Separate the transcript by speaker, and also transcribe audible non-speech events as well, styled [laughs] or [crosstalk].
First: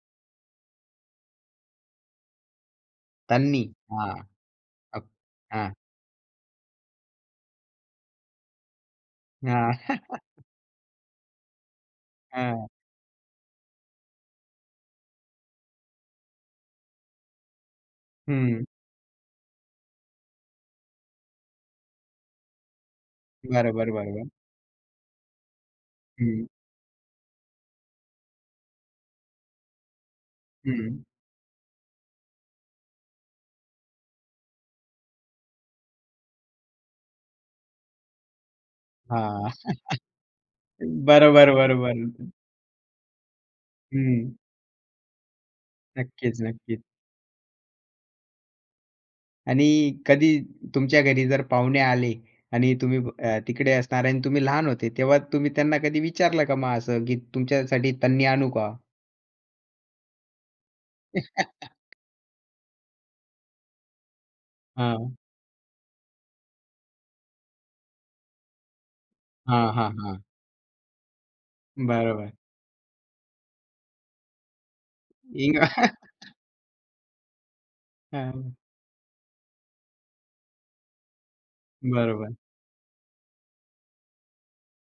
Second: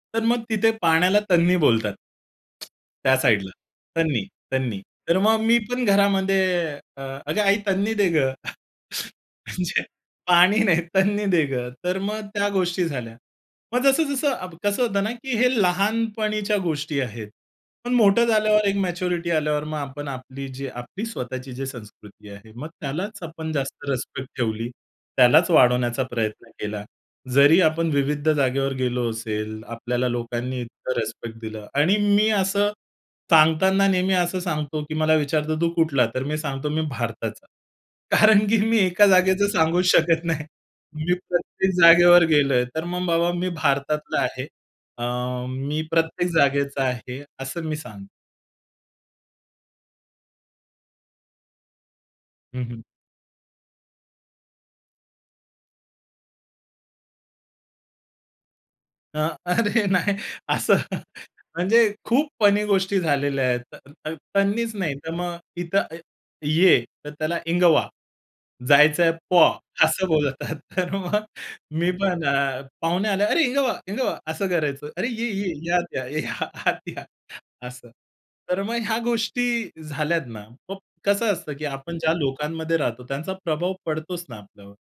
Speaker 1: तर मग तिथे पाण्याला तन्नी बोलतात. त्या साइडला.
Speaker 2: तन्नी. हां,
Speaker 1: तन्नी, तन्नी.
Speaker 2: आप
Speaker 1: तर मग मी
Speaker 2: हां.
Speaker 1: पण घरामध्ये अ, "अगं आई, तन्नी दे गं." [chuckles]
Speaker 2: हां.
Speaker 1: अच्छा,
Speaker 2: [chuckles]
Speaker 1: "पाणी नाही तन्नी दे गं." तर मग त्या
Speaker 2: हां.
Speaker 1: गोष्टी झाल्या. मग जसं-जसं अब कसं होतं ना? की हे लहानपणीच्या गोष्टी आहेत. पण मोठं
Speaker 2: हं.
Speaker 1: झाल्यावर एक मॅच्युरिटी आल्यावर मग, आपण आपली, जी आपली स्वतःची जी संस्कृती आहे. मग त्यालाच आपण जास्त
Speaker 2: बरोबर,
Speaker 1: रिस्पेक्ट
Speaker 2: बरोबर.
Speaker 1: ठेवली. त्यालाच वाढवण्याचा
Speaker 2: हं.
Speaker 1: प्रयत्न केला, जरी आपण विविध जागेवर गेलो असेल, आपल्याला लोकांनी इतकं
Speaker 2: हं.
Speaker 1: रिस्पेक्ट दिलं. आणि मी असं सांगताना नेहमी असं सांगतो, की मला विचारतो, "तू कुठला?" तर मी सांगतो, "मी भारताचा." कारण की मी एका
Speaker 2: हां.
Speaker 1: जागेचं सांगूच शकत नाही.
Speaker 2: [chuckles]
Speaker 1: मी
Speaker 2: बरोबर,
Speaker 1: प्रत्येक जागेवर
Speaker 2: बरोबर.
Speaker 1: गेलोय, तर मग बाबा, "मी भारतातला
Speaker 2: हं.
Speaker 1: आहे. अ, मी प्रत्येक
Speaker 2: नक्कीच, नक्कीच.
Speaker 1: जागेचा आहे." असं मी सांगतो.
Speaker 2: आणि कधी तुमच्या घरी जर पाहुणे आले
Speaker 1: हं,
Speaker 2: आणि
Speaker 1: हं.
Speaker 2: तुम्ही अ, तिकडे असणार. आणि तुम्ही लहान होते. तेव्हा तुम्ही त्यांना कधी विचारलं का मग असं, की तुमच्यासाठी तन्नी आणू का?
Speaker 1: हां. अरे, नाही. असं, [laughs] म्हणजे
Speaker 2: [chuckles]
Speaker 1: खूप फनी गोष्टी झालेल्या आहेत. त त तन्नीच नाही, तर
Speaker 2: हां.
Speaker 1: मग इथं अ, ये, तर त्याला इंगवा, जायचंय पॉ
Speaker 2: हां, हां,
Speaker 1: असं
Speaker 2: हां.
Speaker 1: बोलतात. तर मग मी पण
Speaker 2: बरोबर.
Speaker 1: अ, पाहुणे आले, "अरे, इंगवा, इंगवा." असं करायचो, "अरे, ये, ये, या. आत या,
Speaker 2: [laughs]
Speaker 1: या, आत या." असं.
Speaker 2: हां.
Speaker 1: तर मग ह्या गोष्टी झाल्यात ना. मग कसं असतं, की आपण ज्या
Speaker 2: बरोबर.
Speaker 1: लोकांमध्ये राहतो त्यांचा प्रभाव पडतोच ना आपल्यावर.